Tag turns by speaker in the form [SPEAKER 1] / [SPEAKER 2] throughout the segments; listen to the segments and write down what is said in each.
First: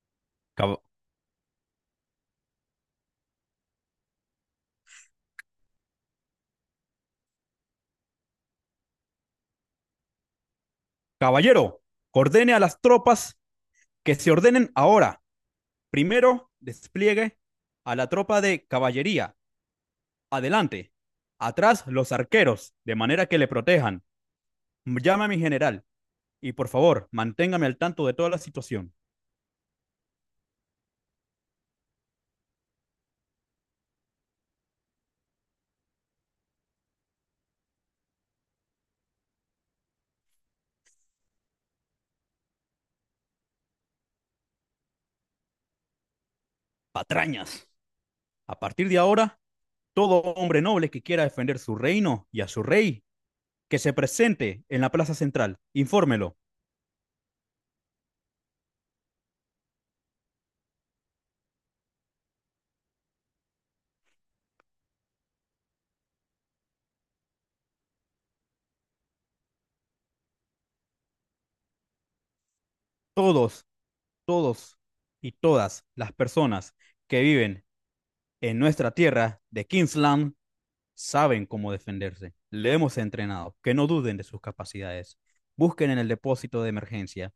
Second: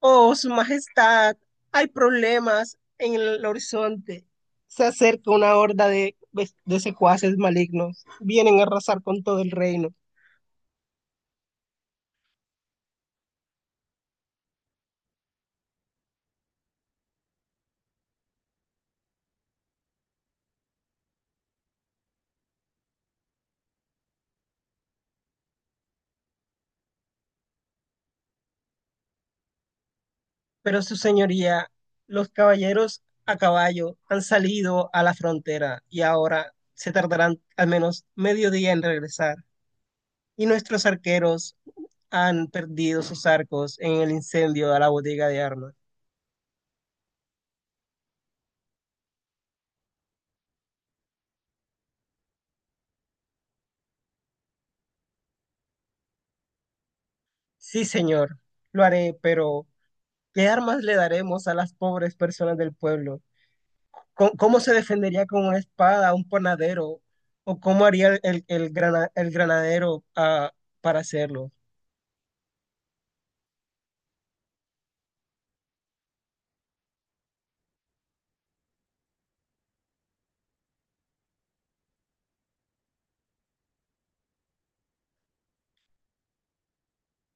[SPEAKER 1] Oh, Su
[SPEAKER 2] Cab-
[SPEAKER 1] Majestad, hay problemas en el horizonte. Se acerca una horda de secuaces malignos. Vienen a arrasar con todo el reino.
[SPEAKER 2] Caballero, ordene a las tropas que se ordenen ahora. Primero, despliegue a la tropa de caballería. Adelante. Atrás, los arqueros, de manera que le protejan. Llame a mi general y por favor, manténgame al tanto de toda la situación.
[SPEAKER 1] Pero su señoría, los caballeros a caballo han salido a la frontera y ahora se tardarán al menos medio día en regresar. Y nuestros arqueros han perdido sus arcos en el incendio de la bodega de armas.
[SPEAKER 2] Patrañas. A partir de ahora, todo hombre noble que quiera defender su reino y a su rey, que se presente en la plaza central. Infórmelo.
[SPEAKER 1] Sí, señor, lo haré, pero ¿qué armas le daremos a las pobres personas del pueblo? ¿Cómo se defendería con una espada un panadero? ¿O cómo haría el granadero para hacerlo?
[SPEAKER 2] Todos, todos y todas las personas que viven en nuestra tierra de Kingsland saben cómo defenderse. Le hemos entrenado. Que no duden de sus capacidades. Busquen en el depósito de emergencia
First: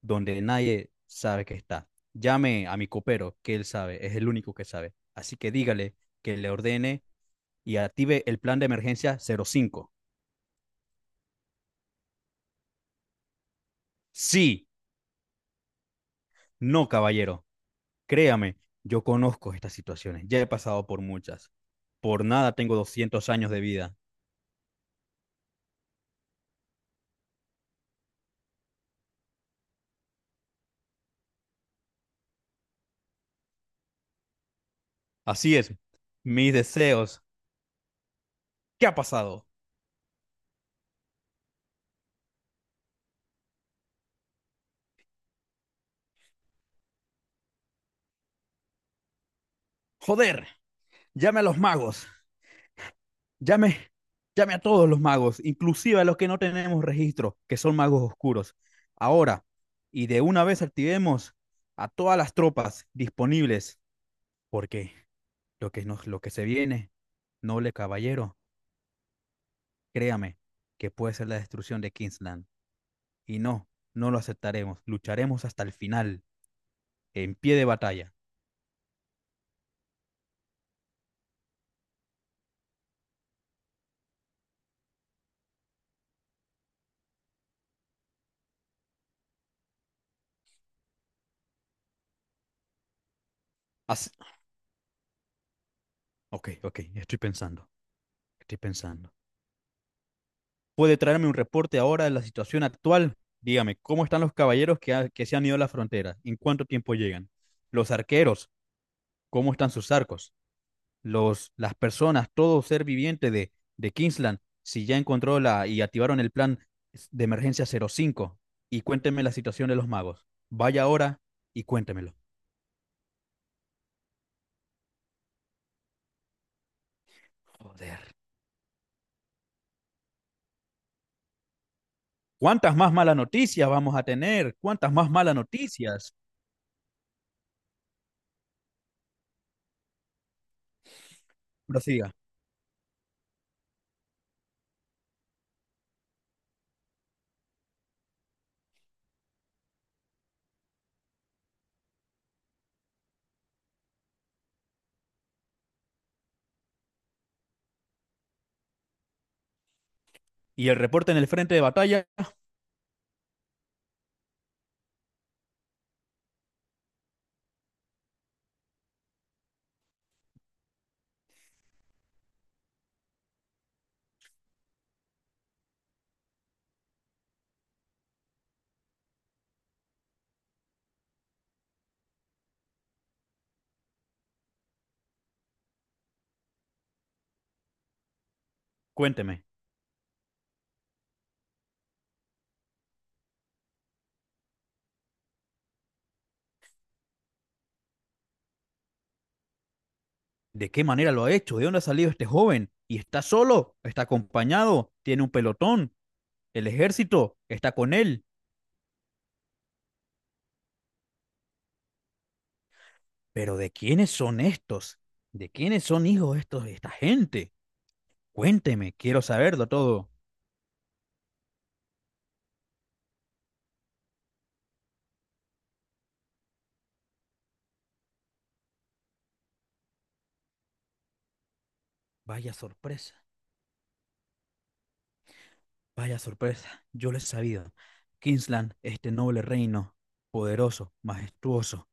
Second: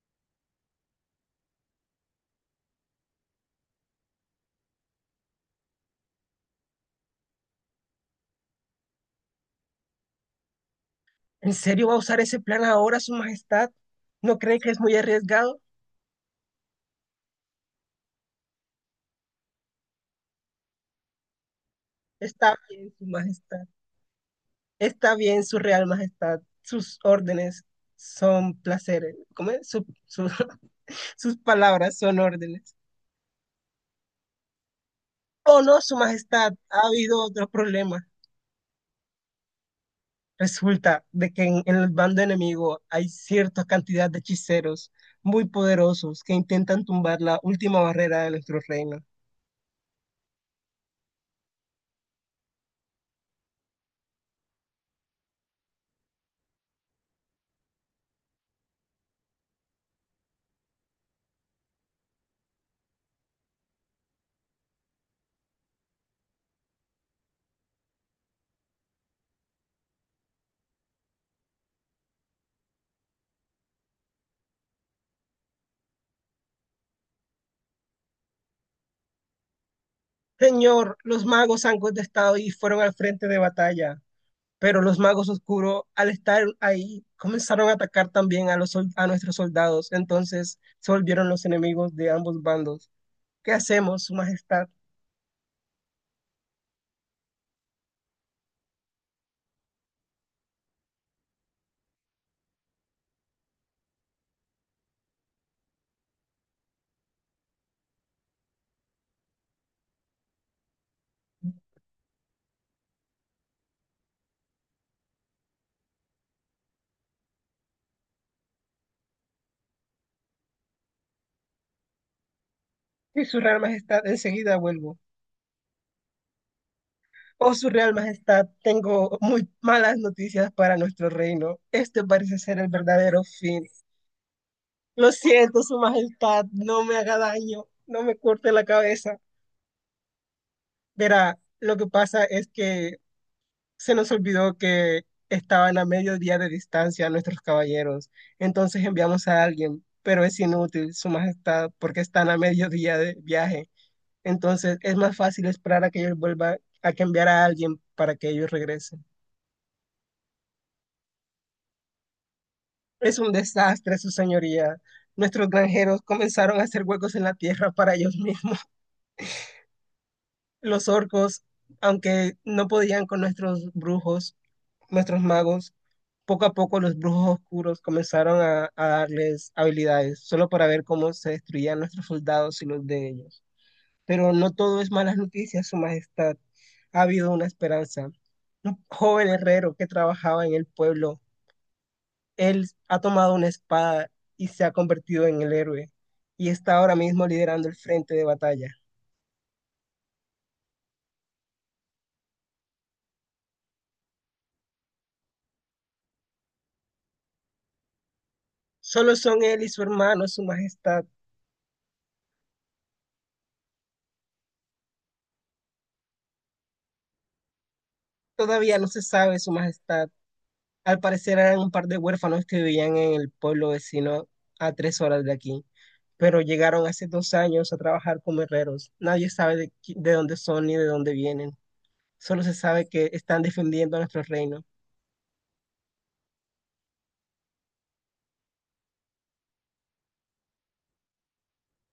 [SPEAKER 2] donde nadie sabe que está. Llame a mi copero, que él sabe, es el único que sabe. Así que dígale que le ordene y active el plan de emergencia 05.
[SPEAKER 1] ¿En serio va a usar ese plan ahora, Su Majestad? ¿No cree
[SPEAKER 2] Sí,
[SPEAKER 1] que es muy arriesgado?
[SPEAKER 2] no, caballero. Créame, yo conozco estas situaciones. Ya he pasado por muchas. Por nada
[SPEAKER 1] Está
[SPEAKER 2] tengo
[SPEAKER 1] bien, Su
[SPEAKER 2] 200 años de
[SPEAKER 1] Majestad.
[SPEAKER 2] vida.
[SPEAKER 1] Está bien, Su Real Majestad. Sus órdenes son placeres. ¿Cómo es? Sus palabras son órdenes.
[SPEAKER 2] Así
[SPEAKER 1] Oh,
[SPEAKER 2] es.
[SPEAKER 1] no, Su Majestad.
[SPEAKER 2] Mis
[SPEAKER 1] Ha
[SPEAKER 2] deseos.
[SPEAKER 1] habido otros problemas.
[SPEAKER 2] ¿Qué ha pasado?
[SPEAKER 1] Resulta de que en el bando enemigo hay cierta cantidad de hechiceros muy poderosos que intentan tumbar la última barrera de nuestro reino.
[SPEAKER 2] Joder, llame a los magos, llame, llame a todos los magos, inclusive a los que no tenemos registro, que son magos oscuros. Ahora, y de una vez activemos a todas las tropas disponibles, porque lo que se viene, noble caballero, créame, que puede ser la destrucción de Kingsland. Y no, no lo aceptaremos, lucharemos hasta el final, en pie de batalla.
[SPEAKER 1] Señor, los magos han contestado y fueron al frente de batalla, pero los magos oscuros, al estar ahí, comenzaron a atacar también a nuestros soldados. Entonces se volvieron los enemigos de ambos bandos. ¿Qué hacemos,
[SPEAKER 2] As-
[SPEAKER 1] Su Majestad?
[SPEAKER 2] ok, estoy pensando, estoy pensando. Puede traerme un reporte ahora de la situación actual. Dígame, ¿cómo están los caballeros que se han ido a la frontera? ¿En cuánto tiempo llegan? Los arqueros, ¿cómo están sus arcos? Los, las personas, todo ser viviente de Kingsland, si ya encontró la y activaron el plan de emergencia cero cinco. Y cuéntenme la situación de los magos. Vaya ahora y cuéntemelo.
[SPEAKER 1] Y su Real Majestad, enseguida vuelvo. Oh, su real
[SPEAKER 2] Joder.
[SPEAKER 1] majestad, tengo muy malas noticias para nuestro reino. Este parece ser el
[SPEAKER 2] ¿Cuántas más malas
[SPEAKER 1] verdadero fin.
[SPEAKER 2] noticias vamos a tener? ¿Cuántas más
[SPEAKER 1] Lo
[SPEAKER 2] malas
[SPEAKER 1] siento, su
[SPEAKER 2] noticias?
[SPEAKER 1] majestad, no me haga daño, no me corte la cabeza. Verá, lo que
[SPEAKER 2] Prosiga.
[SPEAKER 1] pasa es que se nos olvidó que estaban a medio día de distancia nuestros caballeros. Entonces enviamos a alguien, pero es inútil, su majestad, porque están a medio día de viaje. Entonces es más fácil esperar a que ellos vuelvan, a que enviar a alguien para que ellos regresen.
[SPEAKER 2] ¿Y el reporte en el frente de batalla?
[SPEAKER 1] Es un desastre, su señoría. Nuestros granjeros comenzaron a hacer huecos en la tierra para ellos mismos. Los orcos, aunque no podían con nuestros brujos, nuestros magos, poco a poco los brujos oscuros comenzaron a darles habilidades, solo para ver cómo se destruían nuestros soldados y los de ellos. Pero no todo es malas noticias, Su Majestad. Ha habido una esperanza. Un joven
[SPEAKER 2] Cuénteme.
[SPEAKER 1] herrero que trabajaba en el pueblo él ha tomado una espada y se ha convertido en el héroe y está ahora mismo liderando el frente de batalla.
[SPEAKER 2] ¿De qué manera lo ha hecho? ¿De dónde ha salido este joven? ¿Y está solo? ¿Está acompañado? ¿Tiene un pelotón? ¿El ejército está con él?
[SPEAKER 1] Solo son él y su hermano, su majestad.
[SPEAKER 2] Pero ¿de quiénes son estos? ¿De quiénes son hijos estos, esta gente?
[SPEAKER 1] Todavía no
[SPEAKER 2] Cuénteme,
[SPEAKER 1] se
[SPEAKER 2] quiero
[SPEAKER 1] sabe, su
[SPEAKER 2] saberlo
[SPEAKER 1] majestad.
[SPEAKER 2] todo.
[SPEAKER 1] Al parecer eran un par de huérfanos que vivían en el pueblo vecino a tres horas de aquí, pero llegaron hace dos años a trabajar como herreros. Nadie sabe de, de dónde son ni de dónde vienen. Solo
[SPEAKER 2] Vaya
[SPEAKER 1] se sabe que
[SPEAKER 2] sorpresa,
[SPEAKER 1] están defendiendo nuestro reino.
[SPEAKER 2] vaya sorpresa, yo lo he sabido. Kingsland, este noble reino, poderoso, majestuoso,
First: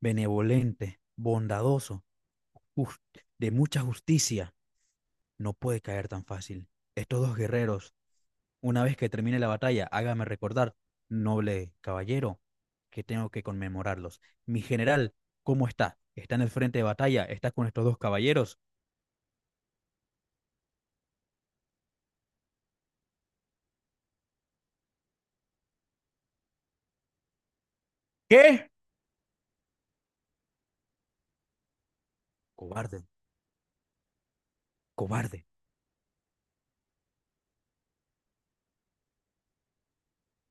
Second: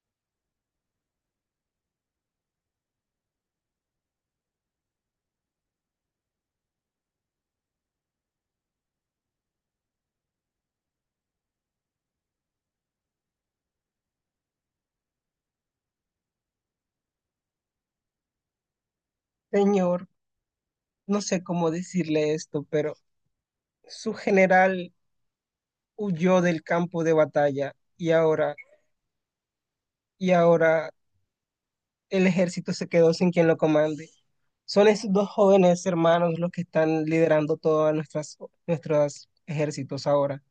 [SPEAKER 2] benevolente, bondadoso, just- de mucha justicia, no puede caer tan fácil. Estos dos guerreros. Una vez que termine la batalla, hágame recordar, noble caballero, que tengo que conmemorarlos. Mi general, ¿cómo está? ¿Está en el frente de batalla? ¿Está con estos dos caballeros?
[SPEAKER 1] Señor, no sé cómo decirle esto, pero su general huyó del campo de batalla
[SPEAKER 2] ¿Qué?
[SPEAKER 1] y ahora el ejército se
[SPEAKER 2] Cobarde,
[SPEAKER 1] quedó sin quien lo comande. Son esos dos
[SPEAKER 2] cobarde,
[SPEAKER 1] jóvenes hermanos los que están liderando todos nuestras, nuestros ejércitos ahora.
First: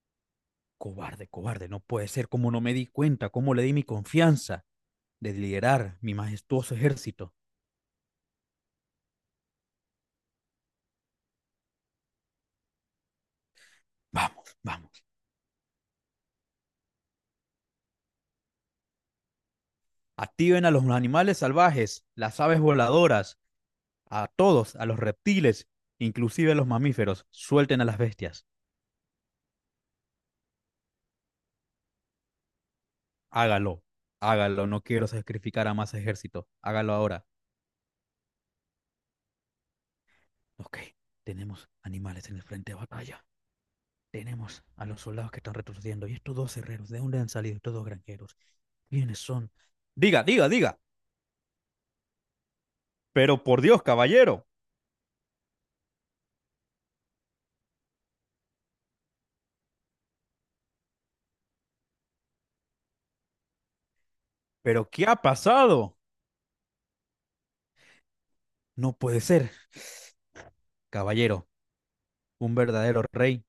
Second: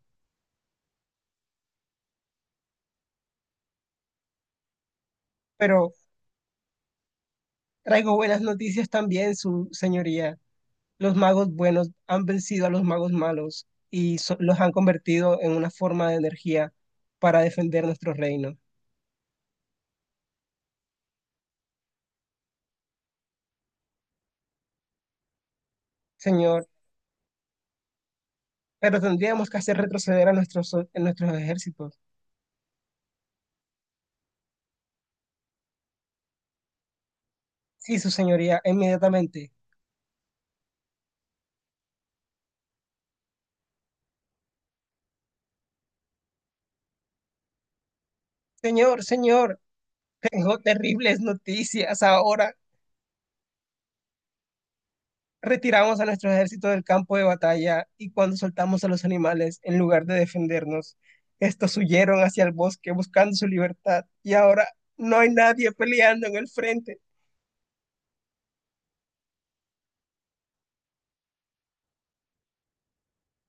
[SPEAKER 2] cobarde, cobarde. No puede ser. ¿Cómo no me di cuenta? ¿Cómo le di mi confianza de
[SPEAKER 1] Pero
[SPEAKER 2] liderar mi majestuoso ejército?
[SPEAKER 1] traigo buenas noticias también, su señoría. Los magos buenos han vencido a los magos malos y
[SPEAKER 2] Vamos,
[SPEAKER 1] los han
[SPEAKER 2] vamos.
[SPEAKER 1] convertido en una forma de energía para defender nuestro reino.
[SPEAKER 2] Activen a los animales salvajes, las aves voladoras, a todos, a los reptiles, inclusive a
[SPEAKER 1] Señor,
[SPEAKER 2] los mamíferos. Suelten a las bestias.
[SPEAKER 1] pero tendríamos que hacer retroceder a nuestros ejércitos.
[SPEAKER 2] Hágalo, hágalo, no quiero sacrificar a más ejército, hágalo ahora.
[SPEAKER 1] Sí, su señoría, inmediatamente.
[SPEAKER 2] Ok, tenemos animales en el frente de batalla, tenemos a los soldados que están retrocediendo y estos dos herreros, ¿de dónde han salido estos dos granjeros?
[SPEAKER 1] Señor,
[SPEAKER 2] ¿Quiénes son?
[SPEAKER 1] señor,
[SPEAKER 2] Diga, diga,
[SPEAKER 1] tengo
[SPEAKER 2] diga.
[SPEAKER 1] terribles noticias. Ahora
[SPEAKER 2] Pero por Dios, caballero,
[SPEAKER 1] retiramos a nuestro ejército del campo de batalla y cuando soltamos a los animales, en lugar de defendernos, estos huyeron hacia el bosque buscando su libertad y ahora
[SPEAKER 2] ¿pero qué ha
[SPEAKER 1] no hay nadie
[SPEAKER 2] pasado?
[SPEAKER 1] peleando en el frente.
[SPEAKER 2] No puede ser, caballero. Un verdadero rey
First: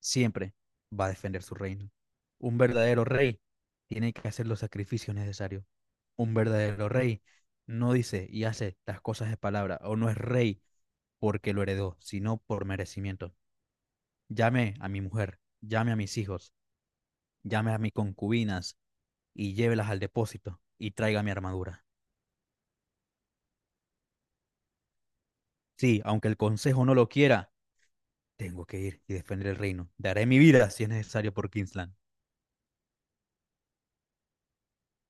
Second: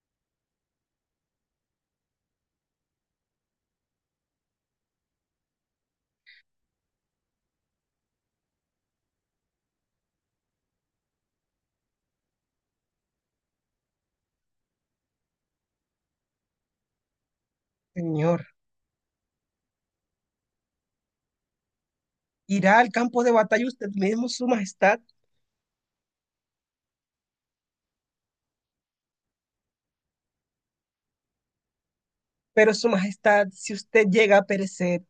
[SPEAKER 2] siempre va a defender su reino. Un verdadero rey tiene que hacer los sacrificios necesarios. Un verdadero rey no dice y hace las cosas de palabra o no es rey porque lo heredó, sino por merecimiento. Llame a mi mujer, llame a mis hijos, llame a mis
[SPEAKER 1] Señor,
[SPEAKER 2] concubinas y llévelas al depósito y traiga mi armadura.
[SPEAKER 1] irá al campo de batalla usted mismo, Su Majestad.
[SPEAKER 2] Sí, aunque el consejo no lo quiera, tengo que ir y defender el reino. Daré mi vida si es necesario por Kingsland.
[SPEAKER 1] Pero Su Majestad, si usted llega a perecer,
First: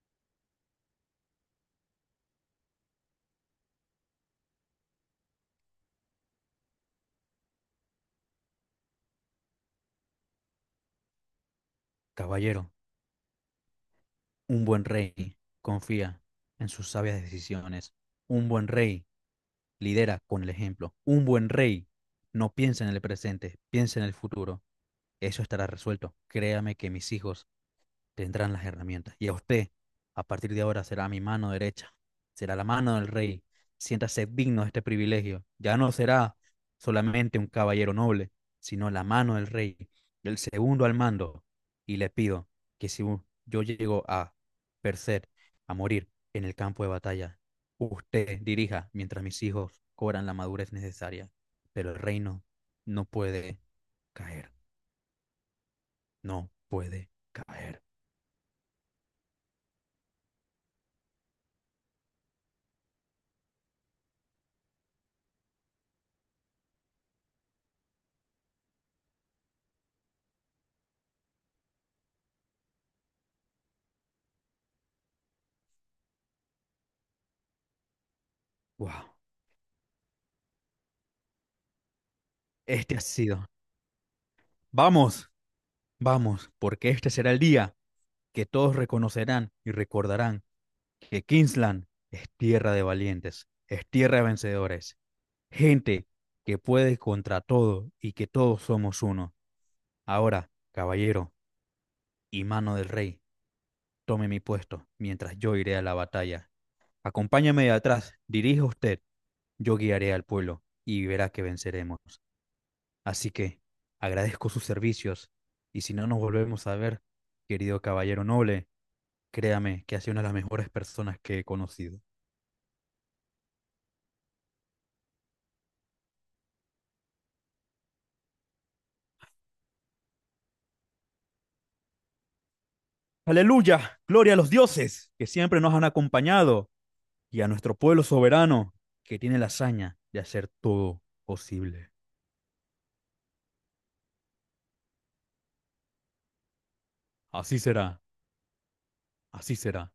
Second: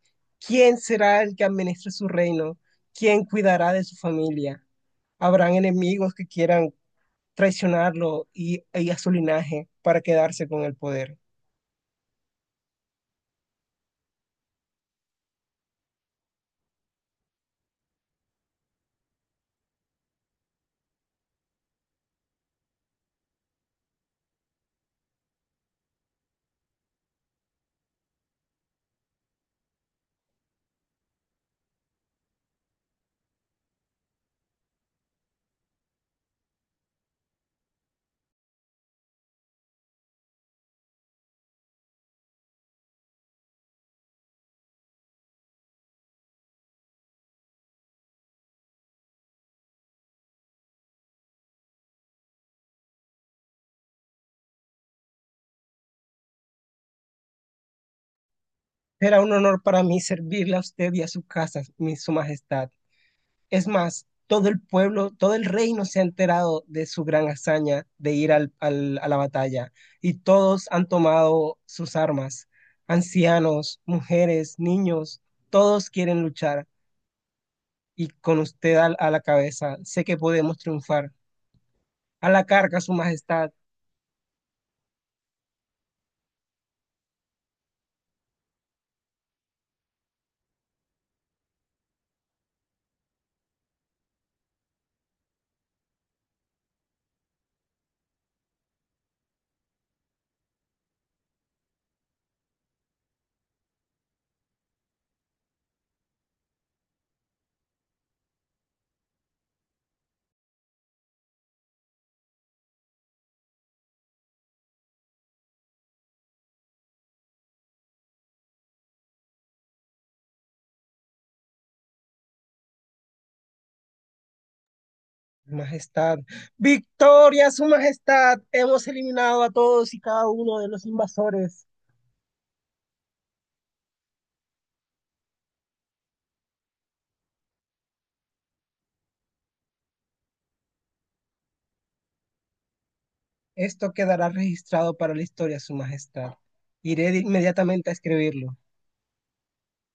[SPEAKER 1] ¿quién será el que administre su reino? ¿Quién cuidará de su familia? Habrán enemigos que quieran traicionarlo y a su linaje para quedarse con el poder.
[SPEAKER 2] Caballero, un buen rey confía en sus sabias decisiones. Un buen rey lidera con el ejemplo. Un buen rey no piensa en el presente, piensa en el futuro. Eso estará resuelto. Créame que mis hijos tendrán las herramientas. Y a usted, a partir de ahora, será mi mano derecha, será la mano del rey. Siéntase digno de este privilegio. Ya no será solamente un caballero noble, sino la mano del rey, el segundo al mando. Y le pido que si yo llego a percer, a morir en el campo de batalla, usted dirija mientras mis hijos cobran la madurez necesaria. Pero el reino no puede caer, no puede caer.
[SPEAKER 1] Era un honor para mí servirle a usted y a su casa, mi, su majestad. Es más, todo el pueblo, todo el reino se ha enterado de su gran hazaña de ir a la batalla y todos han tomado sus armas. Ancianos, mujeres, niños, todos quieren luchar y con usted
[SPEAKER 2] Wow.
[SPEAKER 1] a la cabeza sé que podemos triunfar. A la carga, su
[SPEAKER 2] Este ha sido.
[SPEAKER 1] majestad.
[SPEAKER 2] Vamos, vamos, porque este será el día que todos reconocerán y recordarán que Kingsland es tierra de valientes, es tierra de vencedores, gente que puede contra todo y que todos somos uno. Ahora, caballero y mano del rey, tome mi puesto mientras yo iré a la batalla. Acompáñame de atrás, dirija usted, yo guiaré al pueblo y verá que venceremos. Así que agradezco sus servicios y si no nos volvemos a ver, querido caballero noble, créame que ha sido una de las mejores personas que he conocido.
[SPEAKER 1] Majestad, victoria, su majestad. Hemos eliminado a todos y cada uno de los invasores.
[SPEAKER 2] Aleluya, gloria a los dioses que siempre nos han acompañado y a nuestro pueblo soberano que tiene la hazaña de hacer todo posible.
[SPEAKER 1] Esto quedará registrado para la historia, su majestad. Iré
[SPEAKER 2] Así
[SPEAKER 1] inmediatamente a
[SPEAKER 2] será,
[SPEAKER 1] escribirlo.
[SPEAKER 2] así será.